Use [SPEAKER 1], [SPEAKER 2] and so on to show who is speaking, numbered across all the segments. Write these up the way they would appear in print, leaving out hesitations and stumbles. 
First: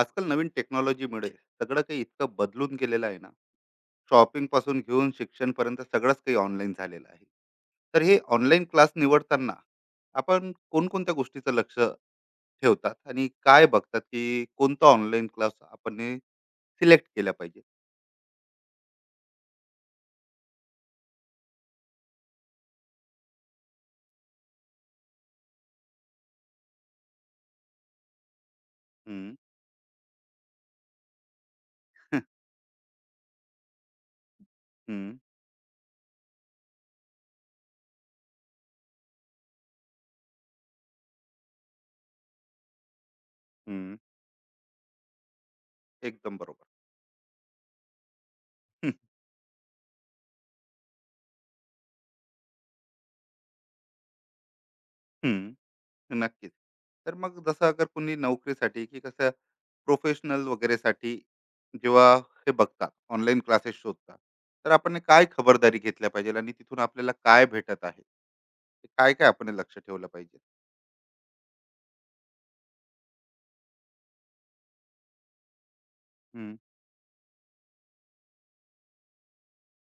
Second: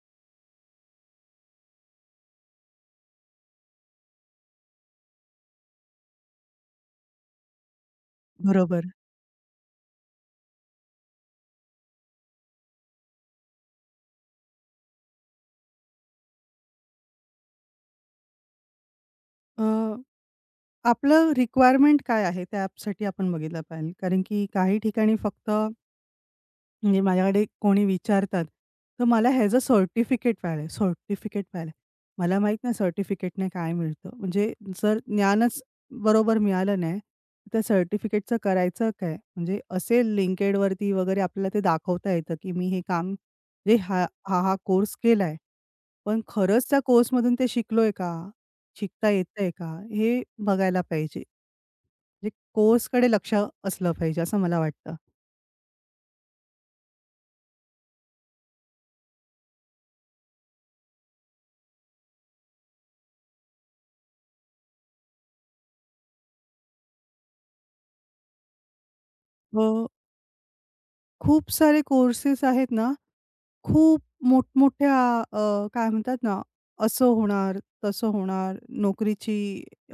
[SPEAKER 1] आजकाल नवीन टेक्नॉलॉजीमुळे सगळं काही इतकं बदलून गेलेलं आहे ना. शॉपिंग पासून घेऊन शिक्षणपर्यंत सगळंच काही ऑनलाईन झालेलं आहे. तर हे ऑनलाईन क्लास
[SPEAKER 2] बरोबर.
[SPEAKER 1] निवडताना आपण कोणकोणत्या गोष्टीचं लक्ष ठेवतात आणि काय बघतात, की कोणता ऑनलाईन क्लास आपण सिलेक्ट केला पाहिजे?
[SPEAKER 2] अ, आपलं रिक्वायरमेंट काय आहे त्या ॲपसाठी आपण बघितलं पाहिजे. कारण की काही ठिकाणी फक्त म्हणजे माझ्याकडे कोणी विचारतात, तर मला
[SPEAKER 1] हम्म,
[SPEAKER 2] ह्याचं सर्टिफिकेट पाहिलं मला माहीत नाही सर्टिफिकेटने काय मिळतं? म्हणजे जर
[SPEAKER 1] हम्म,
[SPEAKER 2] ज्ञानच बरोबर मिळालं नाही, तर सर्टिफिकेटचं करायचं काय? म्हणजे असे LinkedInवरती वगैरे आपल्याला ते दाखवता येतं, की मी हे काम म्हणजे
[SPEAKER 1] हम्म,
[SPEAKER 2] हा हा, हा कोर्स केला आहे. पण
[SPEAKER 1] एकदम बरोबर.
[SPEAKER 2] खरंच त्या कोर्समधून ते शिकलोय का? शिकता येतंय का? हे बघायला पाहिजे. म्हणजे कोर्सकडे लक्ष असलं पाहिजे असं मला वाटतं.
[SPEAKER 1] हम्म, नक्कीच. तर मग जसं अगर कोणी नोकरीसाठी, की कसं प्रोफेशनल वगैरेसाठी जेव्हा हे बघतात, ऑनलाईन क्लासेस शोधतात, तर आपण हे काय खबरदारी घेतल्या पाहिजे आणि तिथून आपल्याला काय भेटत आहे, ते काय काय आपण हे लक्ष
[SPEAKER 2] अ,
[SPEAKER 1] ठेवलं पाहिजे?
[SPEAKER 2] खूप सारे कोर्सेस आहेत ना, खूप मोठमोठ्या काय म्हणतात ना,
[SPEAKER 1] हम्म,
[SPEAKER 2] असं होणार, तसं होणार, नोकरीची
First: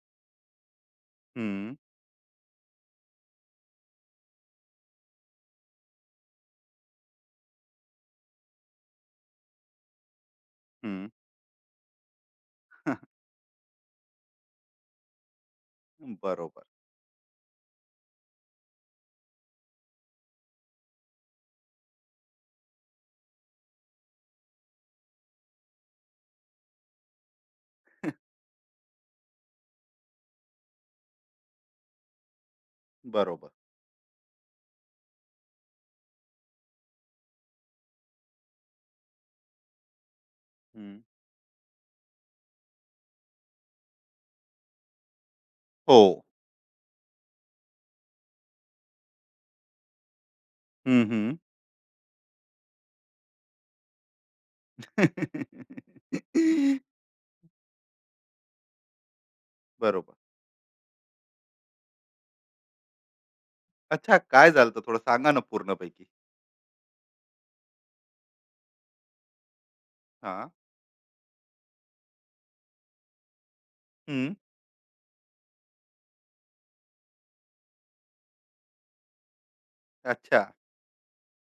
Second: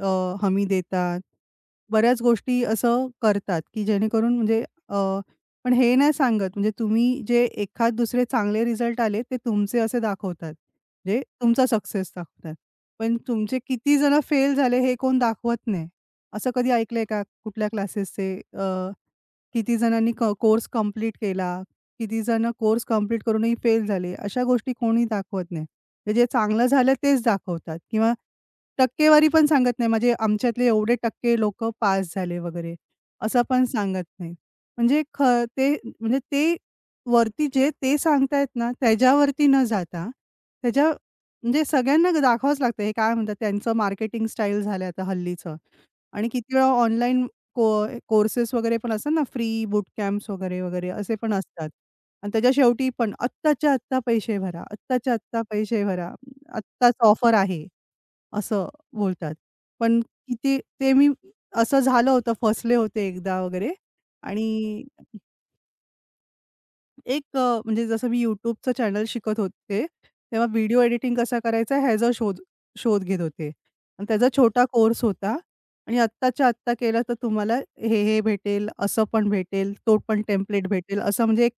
[SPEAKER 2] अ, हमी देतात.
[SPEAKER 1] हम्म,
[SPEAKER 2] बऱ्याच गोष्टी असं करतात, की जेणेकरून म्हणजे अ, पण हे नाही सांगत म्हणजे तुम्ही जे एखाद दुसरे चांगले रिझल्ट आले ते तुमचे असे दाखवतात.
[SPEAKER 1] हम्म.
[SPEAKER 2] म्हणजे तुमचा सक्सेस दाखवतात. पण तुमचे किती जण फेल झाले हे कोण दाखवत नाही. असं
[SPEAKER 1] बरोबर.
[SPEAKER 2] कधी ऐकलंय का कुठल्या क्लासेसचे किती जणांनी कोर्स कंप्लीट केला, किती जण कोर्स कंप्लीट करूनही फेल झाले, अशा गोष्टी कोणी दाखवत नाही. ते जे चांगलं झालं तेच दाखवतात किंवा टक्केवारी पण सांगत नाही. म्हणजे आमच्यातले एवढे टक्के लोकं पास झाले वगैरे, असं
[SPEAKER 1] बरोबर.
[SPEAKER 2] पण सांगत नाही. म्हणजे ख ते म्हणजे ते वरती जे ते सांगतायत ना, त्याच्यावरती न जाता त्याच्या
[SPEAKER 1] हम्म.
[SPEAKER 2] म्हणजे सगळ्यांना दाखवावंच लागतं. हे काय म्हणतात त्यांचं मार्केटिंग स्टाईल झालं आता हल्लीचं
[SPEAKER 1] हो.
[SPEAKER 2] आणि किती वेळा ऑनलाईन कोर्सेस वगैरे पण असतात ना, फ्री बूट कॅम्प्स वगैरे, वगैरे
[SPEAKER 1] हम्म,
[SPEAKER 2] असे पण
[SPEAKER 1] हम्म.
[SPEAKER 2] असतात. आणि त्याच्या शेवटी पण आत्ताच्या आत्ता पैसे भरा, आत्ताच्या आत्ता पैसे भरा, आत्ताच ऑफर आहे, असं बोलतात. पण
[SPEAKER 1] बरोबर.
[SPEAKER 2] किती ते मी असं झालं होतं, फसले होते एकदा वगैरे
[SPEAKER 1] अच्छा, काय झालं होतं?
[SPEAKER 2] आणि
[SPEAKER 1] थोडं सांगा ना पूर्णपैकी.
[SPEAKER 2] एक म्हणजे जसं मी YouTubeचं चॅनल शिकत होते, तेव्हा
[SPEAKER 1] हा.
[SPEAKER 2] व्हिडिओ एडिटिंग कसा करायचा ह्याचा शोध शोध घेत होते. आणि त्याचा
[SPEAKER 1] हम्म,
[SPEAKER 2] छोटा कोर्स होता आणि आत्ताच्या आत्ता केला तर तुम्हाला हे भेटेल, असं पण भेटेल, तो पण
[SPEAKER 1] अच्छा.
[SPEAKER 2] टेम्प्लेट भेटेल, असं म्हणजे एक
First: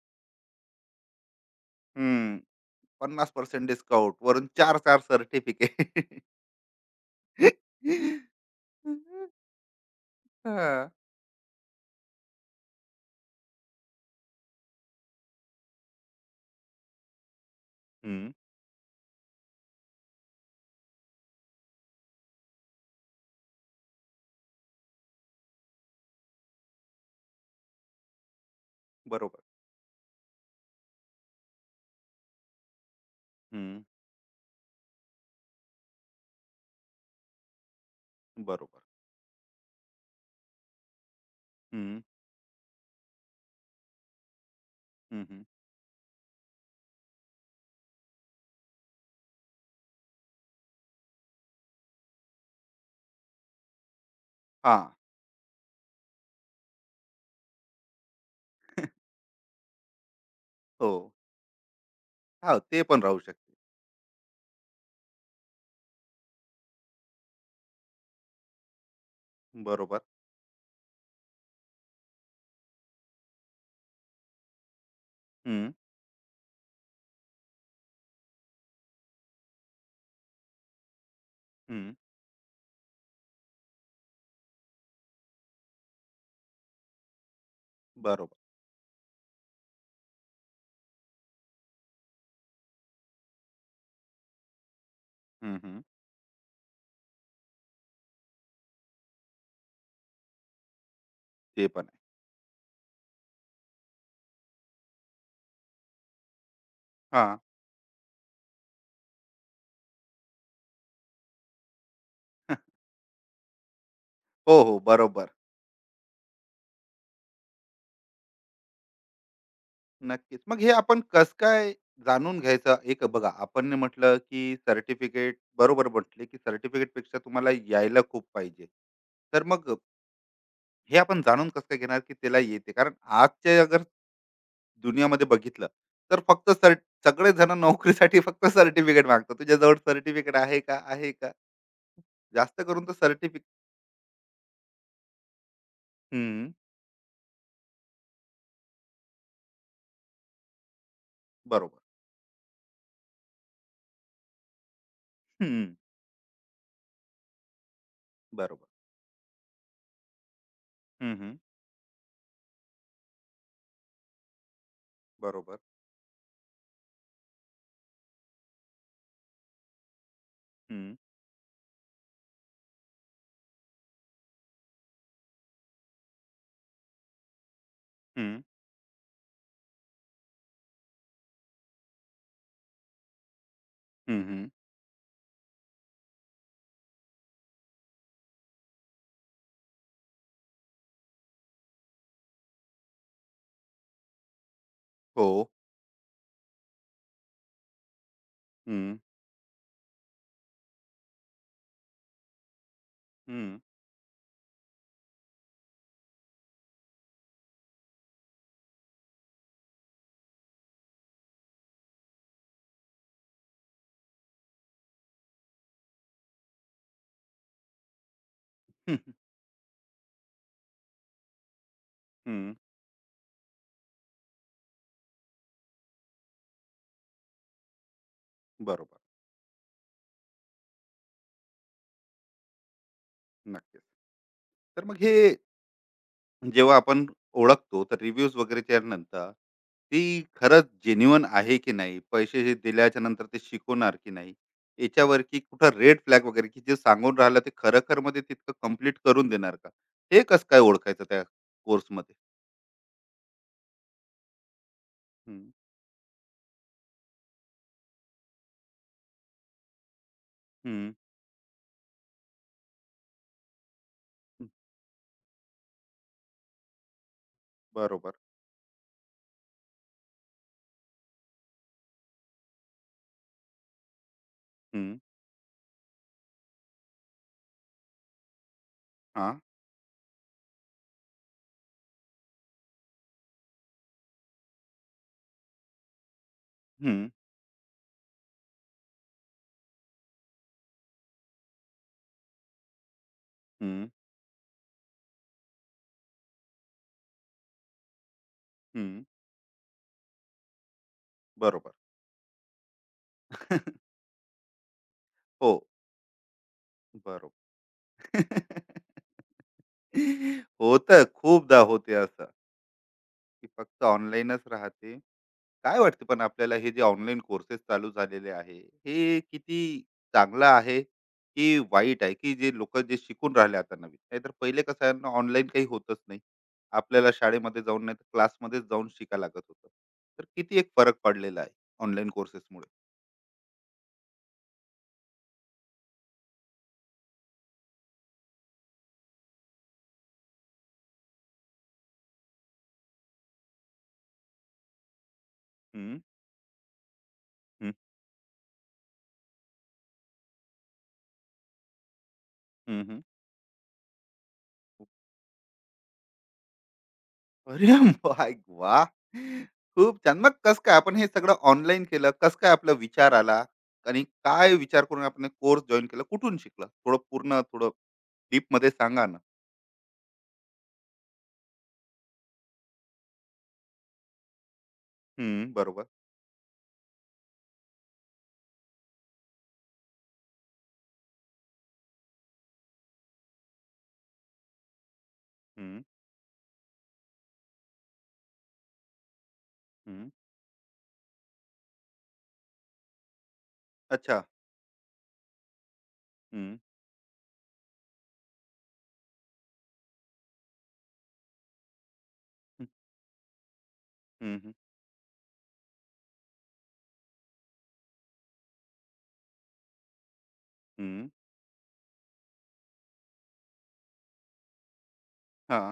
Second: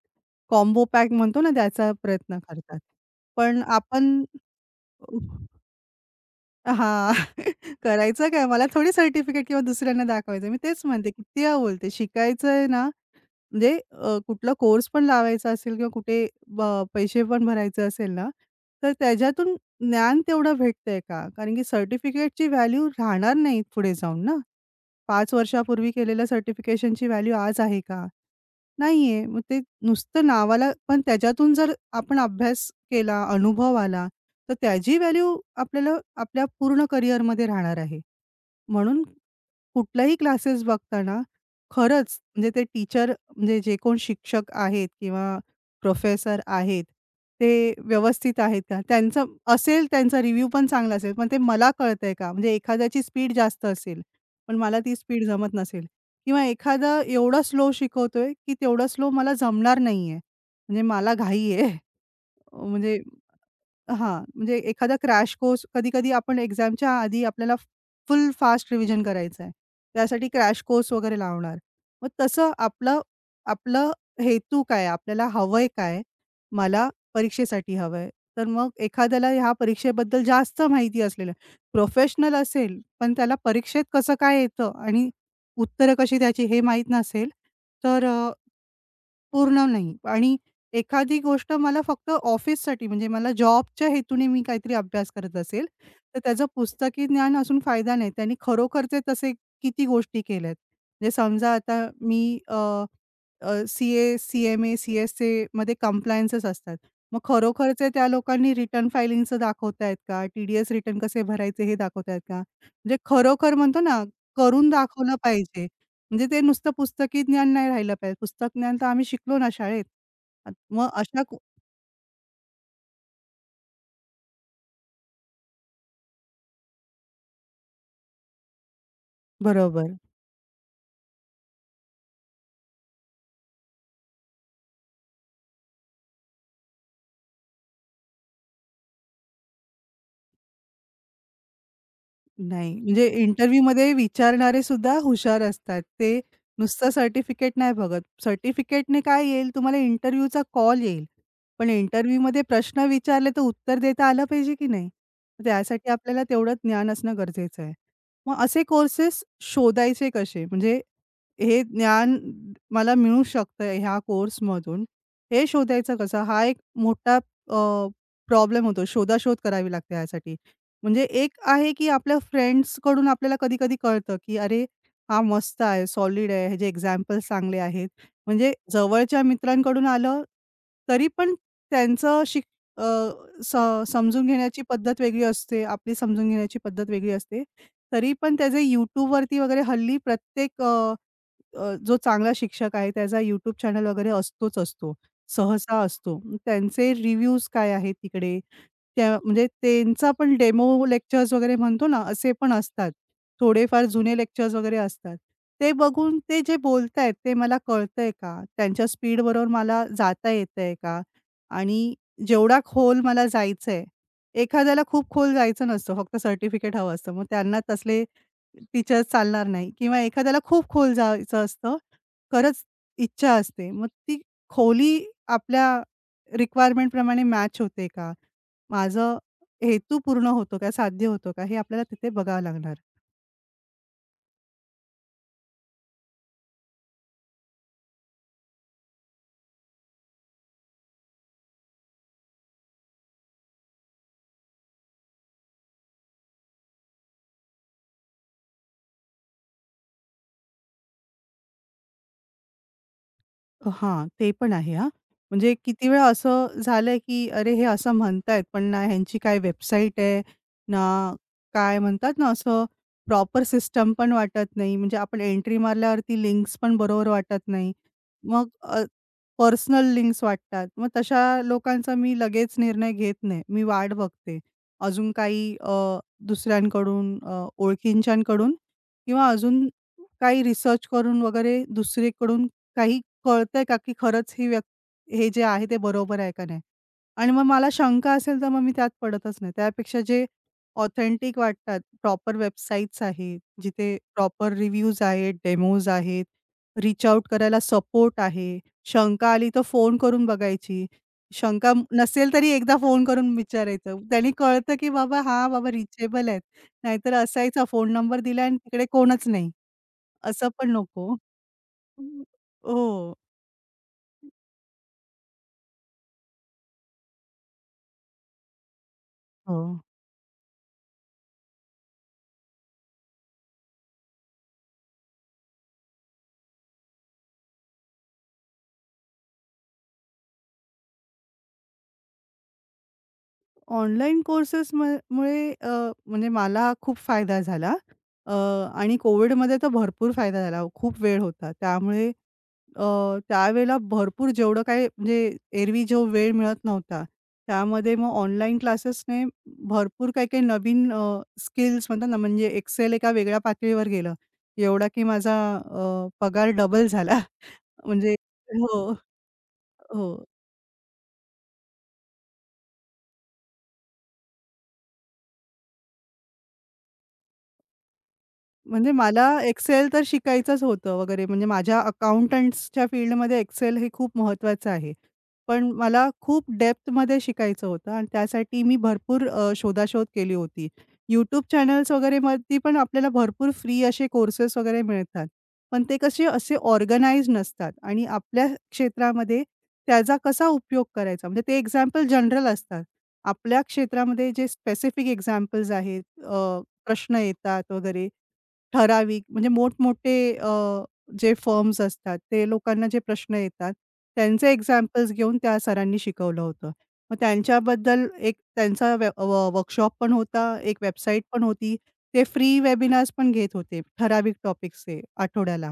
[SPEAKER 2] कॉम्बो पॅक म्हणतो ना त्याचा
[SPEAKER 1] हम्म.
[SPEAKER 2] प्रयत्न करतात.
[SPEAKER 1] पन्नास
[SPEAKER 2] पण
[SPEAKER 1] पर्सेंट डिस्काउंट
[SPEAKER 2] आपण
[SPEAKER 1] वरून चार चार सर्टिफिकेट.
[SPEAKER 2] हां, करायचं काय? मला थोडी सर्टिफिकेट किंवा दुसऱ्यांना दाखवायचं. मी
[SPEAKER 1] हा.
[SPEAKER 2] तेच म्हणते, किती वेळा बोलते, शिकायचंय ना म्हणजे कुठला कोर्स पण लावायचा असेल किंवा कुठे ब पैसे पण भरायचे असेल
[SPEAKER 1] हं,
[SPEAKER 2] ना, तर त्याच्यातून ज्ञान तेवढं भेटतंय का? कारण की सर्टिफिकेटची व्हॅल्यू राहणार नाही पुढे जाऊन ना. 5 वर्षापूर्वी केलेल्या सर्टिफिकेशनची व्हॅल्यू आज आहे का? नाहीये.
[SPEAKER 1] बरोबर.
[SPEAKER 2] मग ते नुसतं नावाला पण त्याच्यातून जर आपण अभ्यास केला,
[SPEAKER 1] हं,
[SPEAKER 2] अनुभव आला, तर त्याची व्हॅल्यू आपल्याला आपल्या पूर्ण करिअरमध्ये राहणार आहे.
[SPEAKER 1] बरोबर.
[SPEAKER 2] म्हणून कुठलाही क्लासेस बघताना
[SPEAKER 1] हं,
[SPEAKER 2] खरंच म्हणजे ते टीचर म्हणजे जे कोण शिक्षक आहेत
[SPEAKER 1] हं,
[SPEAKER 2] किंवा
[SPEAKER 1] हं.
[SPEAKER 2] प्रोफेसर आहेत, ते व्यवस्थित आहेत का? त्यांचं असेल त्यांचा रिव्ह्यू पण चांगला असेल, पण ते मला कळतंय का? म्हणजे एखाद्याची स्पीड जास्त असेल, पण मला
[SPEAKER 1] हां.
[SPEAKER 2] ती स्पीड जमत नसेल किंवा एखादा एवढा स्लो शिकवतोय, की तेवढा स्लो मला जमणार नाहीये. म्हणजे
[SPEAKER 1] हो.
[SPEAKER 2] मला घाई आहे.
[SPEAKER 1] हां, ते
[SPEAKER 2] म्हणजे
[SPEAKER 1] पण राहू शकते.
[SPEAKER 2] हां, म्हणजे एखादा क्रॅश कोर्स कधी-कधी आपण एक्झामच्या आधी आपल्याला फुल फास्ट रिव्हिजन करायचं आहे.
[SPEAKER 1] बरोबर.
[SPEAKER 2] त्यासाठी क्रॅश कोर्स वगैरे लावणार. मग तसं आपलं आपलं हेतू काय? आपल्याला हवंय
[SPEAKER 1] हं,
[SPEAKER 2] काय? मला परीक्षेसाठी हवंय. तर मग एखाद्याला ह्या परीक्षेबद्दल जास्त माहिती असलेलं
[SPEAKER 1] हं.
[SPEAKER 2] प्रोफेशनल असेल, पण त्याला परीक्षेत कसं काय येतं आणि उत्तरं कशी द्यायची हे माहीत नसेल, तर
[SPEAKER 1] बरोबर.
[SPEAKER 2] पूर्ण नाही आणि एखादी गोष्ट मला फक्त ऑफिससाठी म्हणजे मला जॉबच्या हेतूने मी काहीतरी अभ्यास करत
[SPEAKER 1] हं,
[SPEAKER 2] असेल,
[SPEAKER 1] हं.
[SPEAKER 2] तर त्याचं पुस्तकी ज्ञान असून फायदा नाही. त्यांनी खरोखरचे तसे किती गोष्टी केल्यात. म्हणजे समजा
[SPEAKER 1] ते
[SPEAKER 2] आता
[SPEAKER 1] पण आहे.
[SPEAKER 2] मी सी-ए, सी-एम-ए, सी-एस-ए मध्ये कम्प्लायन्सेस असतात. मग
[SPEAKER 1] हां.
[SPEAKER 2] खरोखरचे त्या लोकांनी रिटर्न फायलिंगचं दाखवतायत का? टी-डी-एस रिटर्न कसे भरायचे हे दाखवतायत का? म्हणजे खरोखर म्हणतो ना,
[SPEAKER 1] हो,
[SPEAKER 2] करून
[SPEAKER 1] हो.
[SPEAKER 2] दाखवलं
[SPEAKER 1] बरोबर.
[SPEAKER 2] पाहिजे. म्हणजे ते नुसतं पुस्तकी ज्ञान नाही राहिलं पाहिजे. पुस्तक ज्ञान तर आम्ही शिकलो ना शाळेत.
[SPEAKER 1] नक्कीच.
[SPEAKER 2] आत-
[SPEAKER 1] मग हे
[SPEAKER 2] मग
[SPEAKER 1] आपण
[SPEAKER 2] अशा
[SPEAKER 1] कसं
[SPEAKER 2] को-
[SPEAKER 1] काय जाणून घ्यायचं? एक बघा, आपण ने म्हटलं, की सर्टिफिकेट बरोबर म्हटले, की सर्टिफिकेटपेक्षा तुम्हाला यायला खूप पाहिजे. तर मग
[SPEAKER 2] बरोबर.
[SPEAKER 1] हे आपण जाणून कसं काय घेणार, की त्याला येते? कारण आजच्या अगर दुनियामध्ये बघितलं तर फक्त सर सगळे जण नोकरीसाठी फक्त सर्टिफिकेट मागतात, तुझ्याजवळ सर्टिफिकेट आहे का, आहे का, जास्त
[SPEAKER 2] नाही.
[SPEAKER 1] करून तर
[SPEAKER 2] म्हणजे
[SPEAKER 1] सर्टिफिकेट.
[SPEAKER 2] इंटरव्ह्यूमध्ये विचारणारे सुद्धा हुशार असतात. ते नुसतं सर्टिफिकेट नाही बघत. सर्टिफिकेटने काय येईल? तुम्हाला इंटरव्ह्यूचा कॉल येईल. पण
[SPEAKER 1] बरोबर.
[SPEAKER 2] इंटरव्ह्यूमध्ये प्रश्न विचारले तर उत्तर देता आलं पाहिजे की नाही?
[SPEAKER 1] हम्म.
[SPEAKER 2] त्यासाठी आपल्याला तेवढं ज्ञान असणं गरजेचं आहे. मग असे
[SPEAKER 1] बरोबर.
[SPEAKER 2] कोर्सेस शोधायचे कसे? म्हणजे
[SPEAKER 1] हम्म हम्म,
[SPEAKER 2] हे ज्ञान मला मिळू शकतंय ह्या कोर्समधून, हे
[SPEAKER 1] बरोबर.
[SPEAKER 2] शोधायचं कसं? हा एक मोठा प्रॉब्लेम होतो. शोधाशोध करावी लागते ह्यासाठी.
[SPEAKER 1] हम्म
[SPEAKER 2] म्हणजे एक आहे, की आपल्या कड़ून आपल्याला कधी-कधी कळतं, की "अरे, हा मस्त आहे, सॉलिड आहे, ह्याचे एक्झाम्पल्स चांगले आहेत."
[SPEAKER 1] हम्म
[SPEAKER 2] म्हणजे जवळच्या मित्रांकडून आलं, तरी पण त्यांचं शिक अ, स
[SPEAKER 1] हम्म
[SPEAKER 2] समजून
[SPEAKER 1] हम्म,
[SPEAKER 2] घेण्याची पद्धत वेगळी असते, आपली समजून घेण्याची पद्धत वेगळी असते. तरी पण त्याचे YouTubeवरती वगैरे हल्ली प्रत्येक जो चांगला शिक्षक आहे त्याचा YouTube चॅनल वगैरे असतोच असतो.
[SPEAKER 1] हो.
[SPEAKER 2] सहसा असतो. त्यांचे रिव्ह्यूज काय आहेत तिकडे?
[SPEAKER 1] हम्म
[SPEAKER 2] त्या म्हणजे त्यांचा पण डेमो लेक्चर्स वगैरे म्हणतो ना, असे पण असतात.
[SPEAKER 1] हम्म
[SPEAKER 2] थोडेफार जुने लेक्चर्स वगैरे असतात. ते बघून ते जे बोलतायत ते मला कळतंय का? त्यांच्या स्पीड बरोबर मला जाता येतंय का? आणि जेवढा खोल मला जायचंय, एखाद्याला खूप खोल जायचं नसतं, फक्त सर्टिफिकेट हवं असतं. मग त्यांना तसले टीचर्स
[SPEAKER 1] हम्म,
[SPEAKER 2] चालणार नाही किंवा एखाद्याला खूप खोल जायचं असतं.
[SPEAKER 1] हम्म,
[SPEAKER 2] खरंच इच्छा असते. मग ती खोली आपल्या रिक्वायरमेंटप्रमाणे मॅच होते का?
[SPEAKER 1] बरोबर.
[SPEAKER 2] माझं हेतू पूर्ण होतो का? साध्य होतो का? हे आपल्याला तिथे बघावं लागणार.
[SPEAKER 1] नक्कीच. तर मग हे जेव्हा आपण ओळखतो, तर रिव्ह्यूज वगैरेच्या नंतर ती खरंच जेन्युअन आहे की नाही, पैसे जे दिल्याच्या नंतर ते शिकवणार की नाही, याच्यावर, की कुठं रेड फ्लॅग वगैरे की जे सांगून राहिलं ते खरखर मध्ये तितकं कम्प्लीट करून देणार का, हे कसं काय ओळखायचं त्या कोर्समध्ये?
[SPEAKER 2] हां, ते पण आहे हां.
[SPEAKER 1] हम्म,
[SPEAKER 2] म्हणजे किती वेळा असं झालंय, की अरे हे असं म्हणतायत, पण ना ह्यांची काय वेबसाईट आहे,
[SPEAKER 1] हम्म,
[SPEAKER 2] ना काय म्हणतात ना असं प्रॉपर सिस्टम पण
[SPEAKER 1] हम्म,
[SPEAKER 2] वाटत नाही. म्हणजे आपण एंट्री मारल्यावरती लिंक्स पण बरोबर वाटत नाही.
[SPEAKER 1] बरोबर.
[SPEAKER 2] मग पर्सनल लिंक्स वाटतात. मग तशा लोकांचा मी लगेच निर्णय घेत नाही. मी वाट बघते.
[SPEAKER 1] हम्म.
[SPEAKER 2] अजून काही दुसऱ्यांकडून ओळखींच्याकडून किंवा
[SPEAKER 1] हा.
[SPEAKER 2] अजून काही रिसर्च करून वगैरे दुसरीकडून काही कळतंय का, की खरंच ही व्यक् हे जे आहे ते बरोबर आहे का नाही?
[SPEAKER 1] हम्म,
[SPEAKER 2] आणि मग मला शंका असेल तर मग मी त्यात पडतच नाही. त्यापेक्षा जे ऑथेंटिक वाटतात, प्रॉपर वेबसाईट्स आहेत,
[SPEAKER 1] हम्म,
[SPEAKER 2] जिथे प्रॉपर रिव्ह्यूज आहेत, डेमोज आहेत, रिच आउट करायला सपोर्ट आहे.
[SPEAKER 1] हम्म,
[SPEAKER 2] शंका आली तर फोन करून बघायची.
[SPEAKER 1] बरोबर.
[SPEAKER 2] नसेल तरी एकदा फोन करून विचारायचं. त्याने कळतं, की बाबा हां,
[SPEAKER 1] हो.
[SPEAKER 2] बाबा रिचेबल आहेत. नाहीतर असायचा फोन
[SPEAKER 1] बरोबर.
[SPEAKER 2] नंबर दिला आणि तिकडे कोणच नाही. असं पण
[SPEAKER 1] होत,
[SPEAKER 2] नको.
[SPEAKER 1] खूपदा होते असं,
[SPEAKER 2] हो,
[SPEAKER 1] की फक्त ऑनलाईनच राहते. काय वाटतं पण आपल्याला, हे जे ऑनलाईन कोर्सेस चालू झालेले आहे, हे किती
[SPEAKER 2] हो.
[SPEAKER 1] चांगलं आहे की वाईट आहे? की जे लोकं जे शिकून राहिले आता नवीन, नाहीतर पहिले कसं आहे ना, ऑनलाईन काही होतच नाही. आपल्याला शाळेमध्ये जाऊन नाहीतर क्लासमध्येच जाऊन शिकायला लागत होतं. तर किती एक फरक पडलेला आहे ऑनलाईन कोर्सेसमुळे?
[SPEAKER 2] ऑनलाईन कोर्सेस म मुळे म्हणजे मला खूप फायदा झाला. अ, आणि कोविडमध्ये तर भरपूर फायदा झाला. खूप वेळ होता. त्यामुळे अ, त्यावेळेला भरपूर जेवढं काही म्हणजे एरवी
[SPEAKER 1] हं,
[SPEAKER 2] जो वेळ मिळत नव्हता,
[SPEAKER 1] हं,
[SPEAKER 2] त्यामध्ये मग ऑनलाईन क्लासेसने भरपूर काही-काही नवीन स्किल्स म्हणतात ना, म्हणजे
[SPEAKER 1] हं,
[SPEAKER 2] एक्सेल
[SPEAKER 1] हं.
[SPEAKER 2] एका वेगळ्या पातळीवर गेलं. एवढा की माझा पगार डबल झाला.
[SPEAKER 1] अरे
[SPEAKER 2] म्हणजे
[SPEAKER 1] माय वाह!
[SPEAKER 2] हो,
[SPEAKER 1] खूप
[SPEAKER 2] हो.
[SPEAKER 1] छान. मग कसं काय आपण हे सगळं ऑनलाईन केलं? कसं काय आपला विचार आला आणि काय विचार करून आपण कोर्स जॉइन केला? कुठून शिकला? थोडं पूर्ण थोडं डीपमध्ये
[SPEAKER 2] म्हणजे
[SPEAKER 1] सांगा ना.
[SPEAKER 2] मला एक्सेल तर शिकायचंच होतं वगैरे म्हणजे माझ्या अकाउंटंट्सच्या फील्डमध्ये एक्सेल हे खूप महत्त्वाचं आहे.
[SPEAKER 1] हं,
[SPEAKER 2] पण
[SPEAKER 1] बरोबर.
[SPEAKER 2] मला खूप डेप्थमध्ये शिकायचं होतं आणि त्यासाठी मी भरपूर शोधाशोध केली होती. YouTube चॅनल्स वगैरेवरती पण आपल्याला भरपूर फ्री असे कोर्सेस वगैरे मिळतात.
[SPEAKER 1] हं,
[SPEAKER 2] पण ते कसे असे ऑर्गनाइज नसतात आणि आपल्या क्षेत्रामध्ये
[SPEAKER 1] हं.
[SPEAKER 2] त्याचा कसा उपयोग करायचा म्हणजे ते एक्झाम्पल जनरल असतात. आपल्या
[SPEAKER 1] अच्छा.
[SPEAKER 2] क्षेत्रामध्ये जे स्पेसिफिक एक्झाम्पल्स आहेत,
[SPEAKER 1] हं,
[SPEAKER 2] प्रश्न येतात वगैरे ठराविक म्हणजे मोठमोठे जे फर्म्स असतात, ते
[SPEAKER 1] हं,
[SPEAKER 2] लोकांना जे प्रश्न येतात,
[SPEAKER 1] हं,
[SPEAKER 2] त्यांचे
[SPEAKER 1] हं,
[SPEAKER 2] एक्झाम्पल्स घेऊन त्या सरांनी शिकवलं होतं. मग त्यांच्याबद्दल एक त्यांचा व्य व वर्कशॉप पण होता, एक
[SPEAKER 1] हं.
[SPEAKER 2] वेबसाईट पण होती. ते फ्री वेबिनार्स पण घेत होते, ठराविक टॉपिक्सचे आठवड्याला.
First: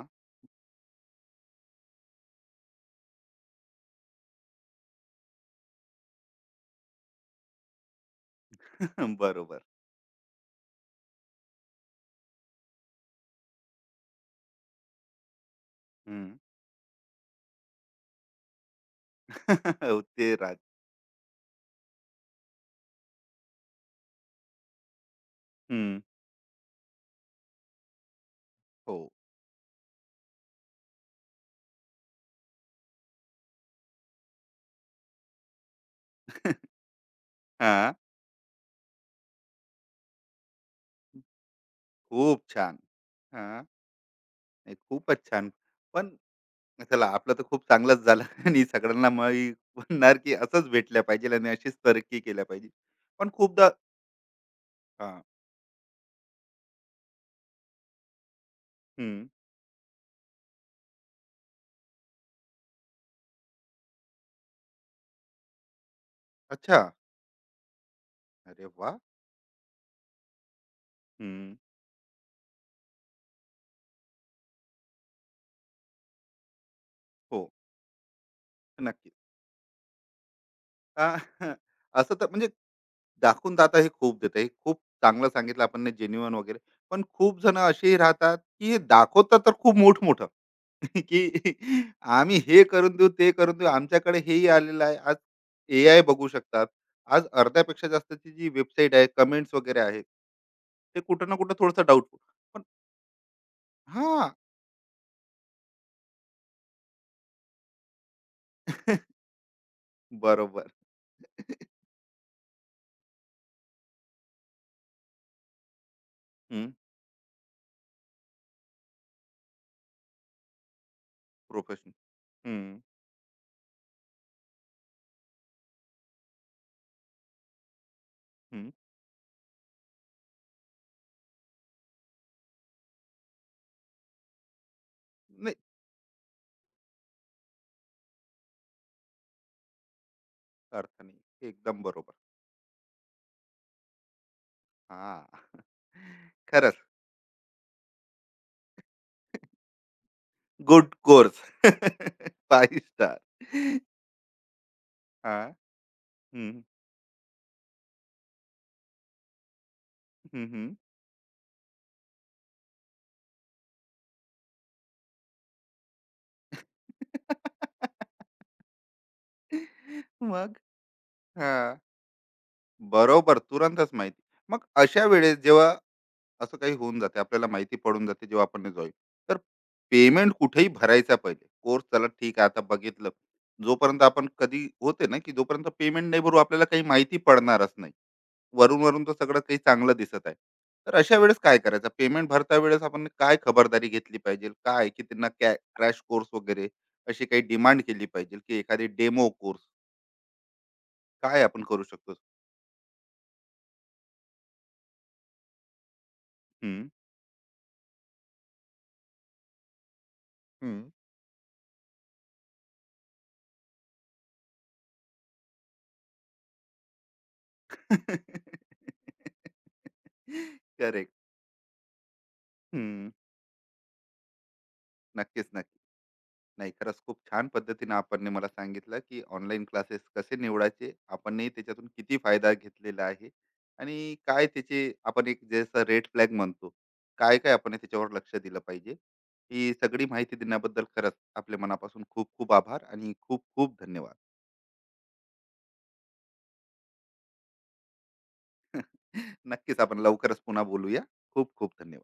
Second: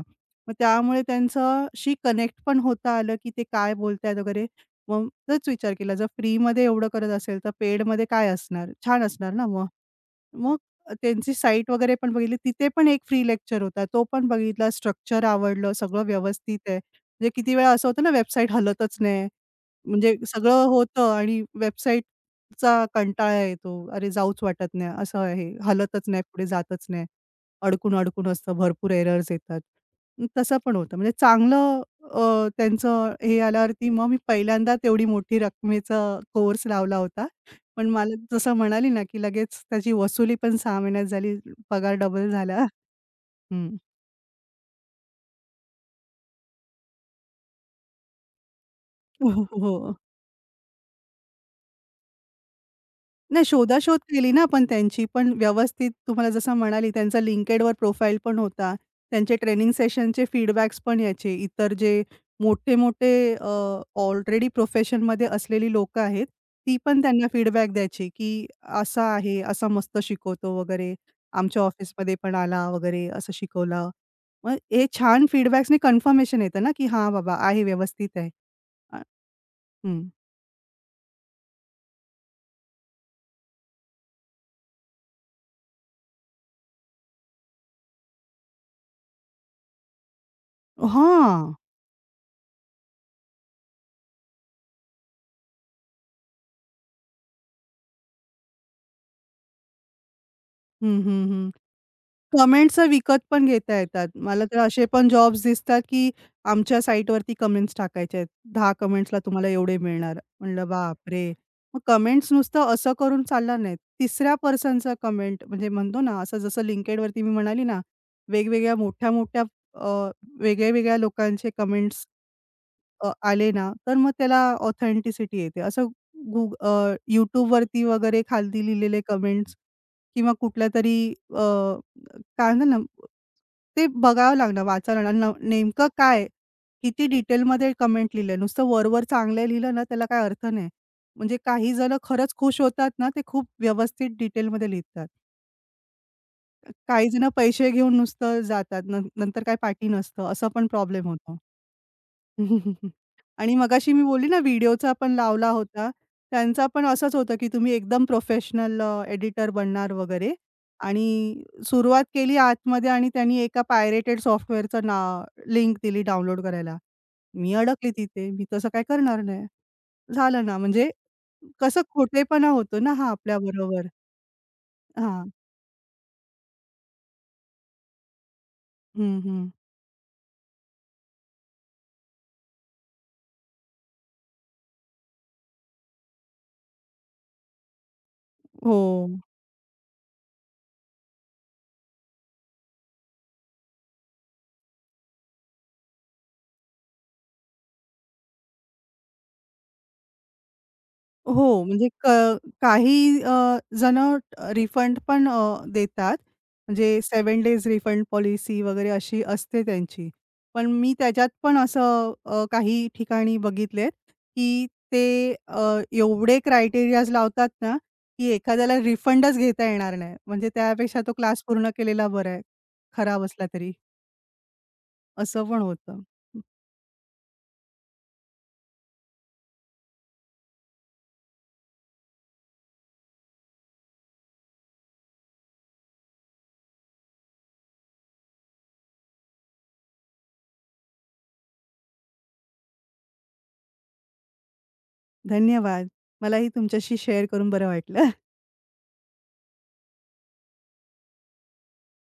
[SPEAKER 2] मग त्यामुळे त्यांच्याशी कनेक्ट पण होता आलं, की ते काय बोलतायत वगैरे. मग तोच विचार केला, जर फ्रीमध्ये एवढं करत असेल, तर पेडमध्ये काय असणार? छान असणार ना
[SPEAKER 1] बरोबर.
[SPEAKER 2] मग. मग त्यांची साइट वगैरे पण बघितली. तिथे पण एक फ्री लेक्चर होता. तो पण बघितला. स्ट्रक्चर आवडलं. सगळं
[SPEAKER 1] हं.
[SPEAKER 2] व्यवस्थित आहे. म्हणजे किती वेळा असं होतं ना, वेबसाईट हलतच नाही. म्हणजे
[SPEAKER 1] ते राज
[SPEAKER 2] सगळं होतं आणि वेबसाईटचा कंटाळा येतो. अरे, जाऊच वाटत नाही. असं आहे.
[SPEAKER 1] हं.
[SPEAKER 2] हलतच नाही, पुढे जातच नाही. अडकून, अडकून असतं. भरपूर
[SPEAKER 1] हो.
[SPEAKER 2] एरर्स येतात. तसं पण होतं. म्हणजे चांगलं अ, त्यांचं हे आल्यावरती मग मी पहिल्यांदा तेवढी मोठी रकमेचा कोर्स लावला होता. पण
[SPEAKER 1] हां.
[SPEAKER 2] मला जसं म्हणाली ना, की लगेच त्याची वसुली पण 6 महिन्यात झाली. पगार डबल
[SPEAKER 1] खूप
[SPEAKER 2] झाला.
[SPEAKER 1] छान. हां.
[SPEAKER 2] हं.
[SPEAKER 1] नाही, खूपच छान. पण चला, आपलं तर खूप चांगलंच झालं. आणि सगळ्यांना
[SPEAKER 2] हो,
[SPEAKER 1] मग ही
[SPEAKER 2] हो.
[SPEAKER 1] म्हणणार, की असंच भेटल्या पाहिजे आणि अशीच तरक्की केल्या पाहिजे. पण
[SPEAKER 2] नाही
[SPEAKER 1] खूपदा
[SPEAKER 2] शोधाशोध केली ना आपण त्यांची,
[SPEAKER 1] हां.
[SPEAKER 2] पण व्यवस्थित तुम्हाला जसं म्हणाली त्यांचा LinkedInवर प्रोफाईल पण होता.
[SPEAKER 1] हं.
[SPEAKER 2] त्यांचे ट्रेनिंग सेशनचे फीडबॅक्स पण याचे, इतर जे मोठे-मोठे ऑलरेडी प्रोफेशनमध्ये असलेली लोकं आहेत, ती
[SPEAKER 1] अच्छा.
[SPEAKER 2] पण त्यांना फीडबॅक द्यायची, की
[SPEAKER 1] अरे वाह!
[SPEAKER 2] असा आहे, असा मस्त शिकवतो वगैरे.
[SPEAKER 1] हं.
[SPEAKER 2] आमच्या ऑफिसमध्ये पण आला वगैरे असं शिकवलं. मग हे छान फीडबॅक्सनी कन्फर्मेशन येतं ना, की हां बाबा
[SPEAKER 1] हो.
[SPEAKER 2] आहे व्यवस्थित आहे. अ,
[SPEAKER 1] नक्कीच.
[SPEAKER 2] हं.
[SPEAKER 1] अ, असं तर म्हणजे दाखवून दाता हे खूप देतं. हे खूप चांगलं सांगितलं आपण, जेन्युइन वगैरे. पण खूप जण असेही राहतात, की हे दाखवतात तर खूप मोठमोठं, की
[SPEAKER 2] हां.
[SPEAKER 1] आम्ही हे करून देऊ, ते करून देऊ. आमच्याकडे हेही आलेलं आहे. आज एआय बघू शकतात. आज अर्ध्यापेक्षा जास्तची जी वेबसाईट आहे, कमेंट्स वगैरे आहेत, ते
[SPEAKER 2] हं, हं,
[SPEAKER 1] कुठं ना
[SPEAKER 2] हं.
[SPEAKER 1] कुठं थोडंसं डाउटफुल. पण
[SPEAKER 2] कमेंट्स विकत पण घेता येतात.
[SPEAKER 1] हां.
[SPEAKER 2] मला तर असे पण जॉब्स दिसतात, की आमच्या साइटवरती कमेंट्स टाकायचे आहेत. 10 कमेंट्सला तुम्हाला एवढे मिळणार. म्हणलं
[SPEAKER 1] बरोबर.
[SPEAKER 2] बापरे! मग कमेंट्स नुसतं असं करून चालणार नाहीत. तिसऱ्या पर्सनचा कमेंट म्हणजे म्हणतो ना, असं जसं
[SPEAKER 1] हं.
[SPEAKER 2] LinkedInवरती मी म्हणाली ना, वेगवेगळ्या मोठ्या-मोठ्या अ, वेगळ्या-वेगळ्या लोकांचे
[SPEAKER 1] प्रोफेशनल.
[SPEAKER 2] कमेंट्स
[SPEAKER 1] हं,
[SPEAKER 2] आले ना, तर मग त्याला ऑथेंटिसिटी येते. गूग अ, YouTubeवरती वगैरे खालती
[SPEAKER 1] हं.
[SPEAKER 2] लिहिलेले कमेंट्स किंवा कुठल्यातरी अ, काय म्हणतात ना, ते बघावं लागलं, वाचावं लागलं.
[SPEAKER 1] नाही,
[SPEAKER 2] नेमकं काय? किती डिटेलमध्ये कमेंट लिहिलंय. नुसतं वर-वर चांगलं लिहिलं ना, त्याला काही अर्थ नाही.
[SPEAKER 1] अर्थ नाही.
[SPEAKER 2] म्हणजे काही
[SPEAKER 1] एकदम
[SPEAKER 2] जणं
[SPEAKER 1] बरोबर.
[SPEAKER 2] खरंच खुश होतात ना, ते खूप व्यवस्थित डिटेलमध्ये लिहितात.
[SPEAKER 1] हां. खरंच.
[SPEAKER 2] काही जणं पैसे घेऊन नुसतं जातात. नंतर काही पाठी नसतं. असा पण
[SPEAKER 1] गुड
[SPEAKER 2] प्रॉब्लेम होतो.
[SPEAKER 1] कोर्स. 5 स्टार.
[SPEAKER 2] आणि मगाशी मी बोलली ना व्हिडिओचा पण लावला
[SPEAKER 1] हां.
[SPEAKER 2] होता.
[SPEAKER 1] हं.
[SPEAKER 2] त्यांचा पण असंच होतं, की तुम्ही एकदम प्रोफेशनल एडिटर बनणार वगैरे
[SPEAKER 1] हं, हं.
[SPEAKER 2] आणि सुरुवात केली आतमध्ये आणि त्यांनी एका पायरेटेड सॉफ्टवेअरचं ना लिंक दिली डाउनलोड करायला. मी अडकली तिथे. मी तसं काय करणार नाही. झालं ना
[SPEAKER 1] मग?
[SPEAKER 2] म्हणजे
[SPEAKER 1] हां.
[SPEAKER 2] कसं खोटेपणा होतो ना हा
[SPEAKER 1] बरोबर.
[SPEAKER 2] आपल्याबरोबर.
[SPEAKER 1] तुरंतच माहिती. मग अशा
[SPEAKER 2] हां.
[SPEAKER 1] वेळेस जेव्हा असं काही होऊन जाते, आपल्याला माहिती पडून जाते जेव्हा आपण जॉइन,
[SPEAKER 2] हं,
[SPEAKER 1] तर
[SPEAKER 2] हं.
[SPEAKER 1] पेमेंट कुठेही भरायचा पहिले. कोर्स, चला ठीक आहे, आता बघितलं. जोपर्यंत आपण कधी होते ना, की जोपर्यंत पेमेंट नाही भरू, आपल्याला काही माहिती पडणारच नाही.
[SPEAKER 2] हो.
[SPEAKER 1] वरून वरून तर सगळं काही चांगलं दिसत आहे, तर अशा वेळेस काय करायचं, पेमेंट भरता वेळेस आपण काय खबरदारी घेतली पाहिजे, काय की त्यांना क्रॅश कोर्स वगैरे अशी काही डिमांड केली पाहिजे, की एखादी डेमो कोर्स, काय आपण
[SPEAKER 2] हो,
[SPEAKER 1] करू
[SPEAKER 2] म्हणजे क
[SPEAKER 1] शकतो?
[SPEAKER 2] काही जणं रिफंड पण देतात.
[SPEAKER 1] हम्म
[SPEAKER 2] म्हणजे 7 डेज रिफंड पॉलिसी वगैरे अशी असते त्यांची. पण
[SPEAKER 1] हम्म
[SPEAKER 2] मी त्याच्यात पण असं काही ठिकाणी बघितलेत, की ते अ, एवढे क्रायटेरियाज लावतात ना, की एखाद्याला रिफंडच घेता येणार नाही. म्हणजे त्यापेक्षा
[SPEAKER 1] करेक्ट.
[SPEAKER 2] तो क्लास पूर्ण केलेला बरा आहे.
[SPEAKER 1] हम्म.
[SPEAKER 2] खराब असला तरी, असं
[SPEAKER 1] नक्कीच,
[SPEAKER 2] पण
[SPEAKER 1] नक्की.
[SPEAKER 2] होतं.
[SPEAKER 1] नाही, खरंच खूप छान पद्धतीने आपण मला सांगितलं, की ऑनलाईन क्लासेस कसे निवडायचे, आपण त्याच्यातून किती फायदा घेतलेला आहे, आणि काय त्याचे आपण एक जसं रेड फ्लॅग म्हणतो, काय काय आपण त्याच्यावर लक्ष दिलं पाहिजे, ही सगळी माहिती देण्याबद्दल खरंच आपल्या मनापासून खूप खूप आभार आणि खूप खूप धन्यवाद.
[SPEAKER 2] धन्यवाद. मलाही तुमच्याशी शेअर करून बरं वाटलं.
[SPEAKER 1] नक्कीच, आपण लवकरच पुन्हा बोलूया. खूप खूप धन्यवाद.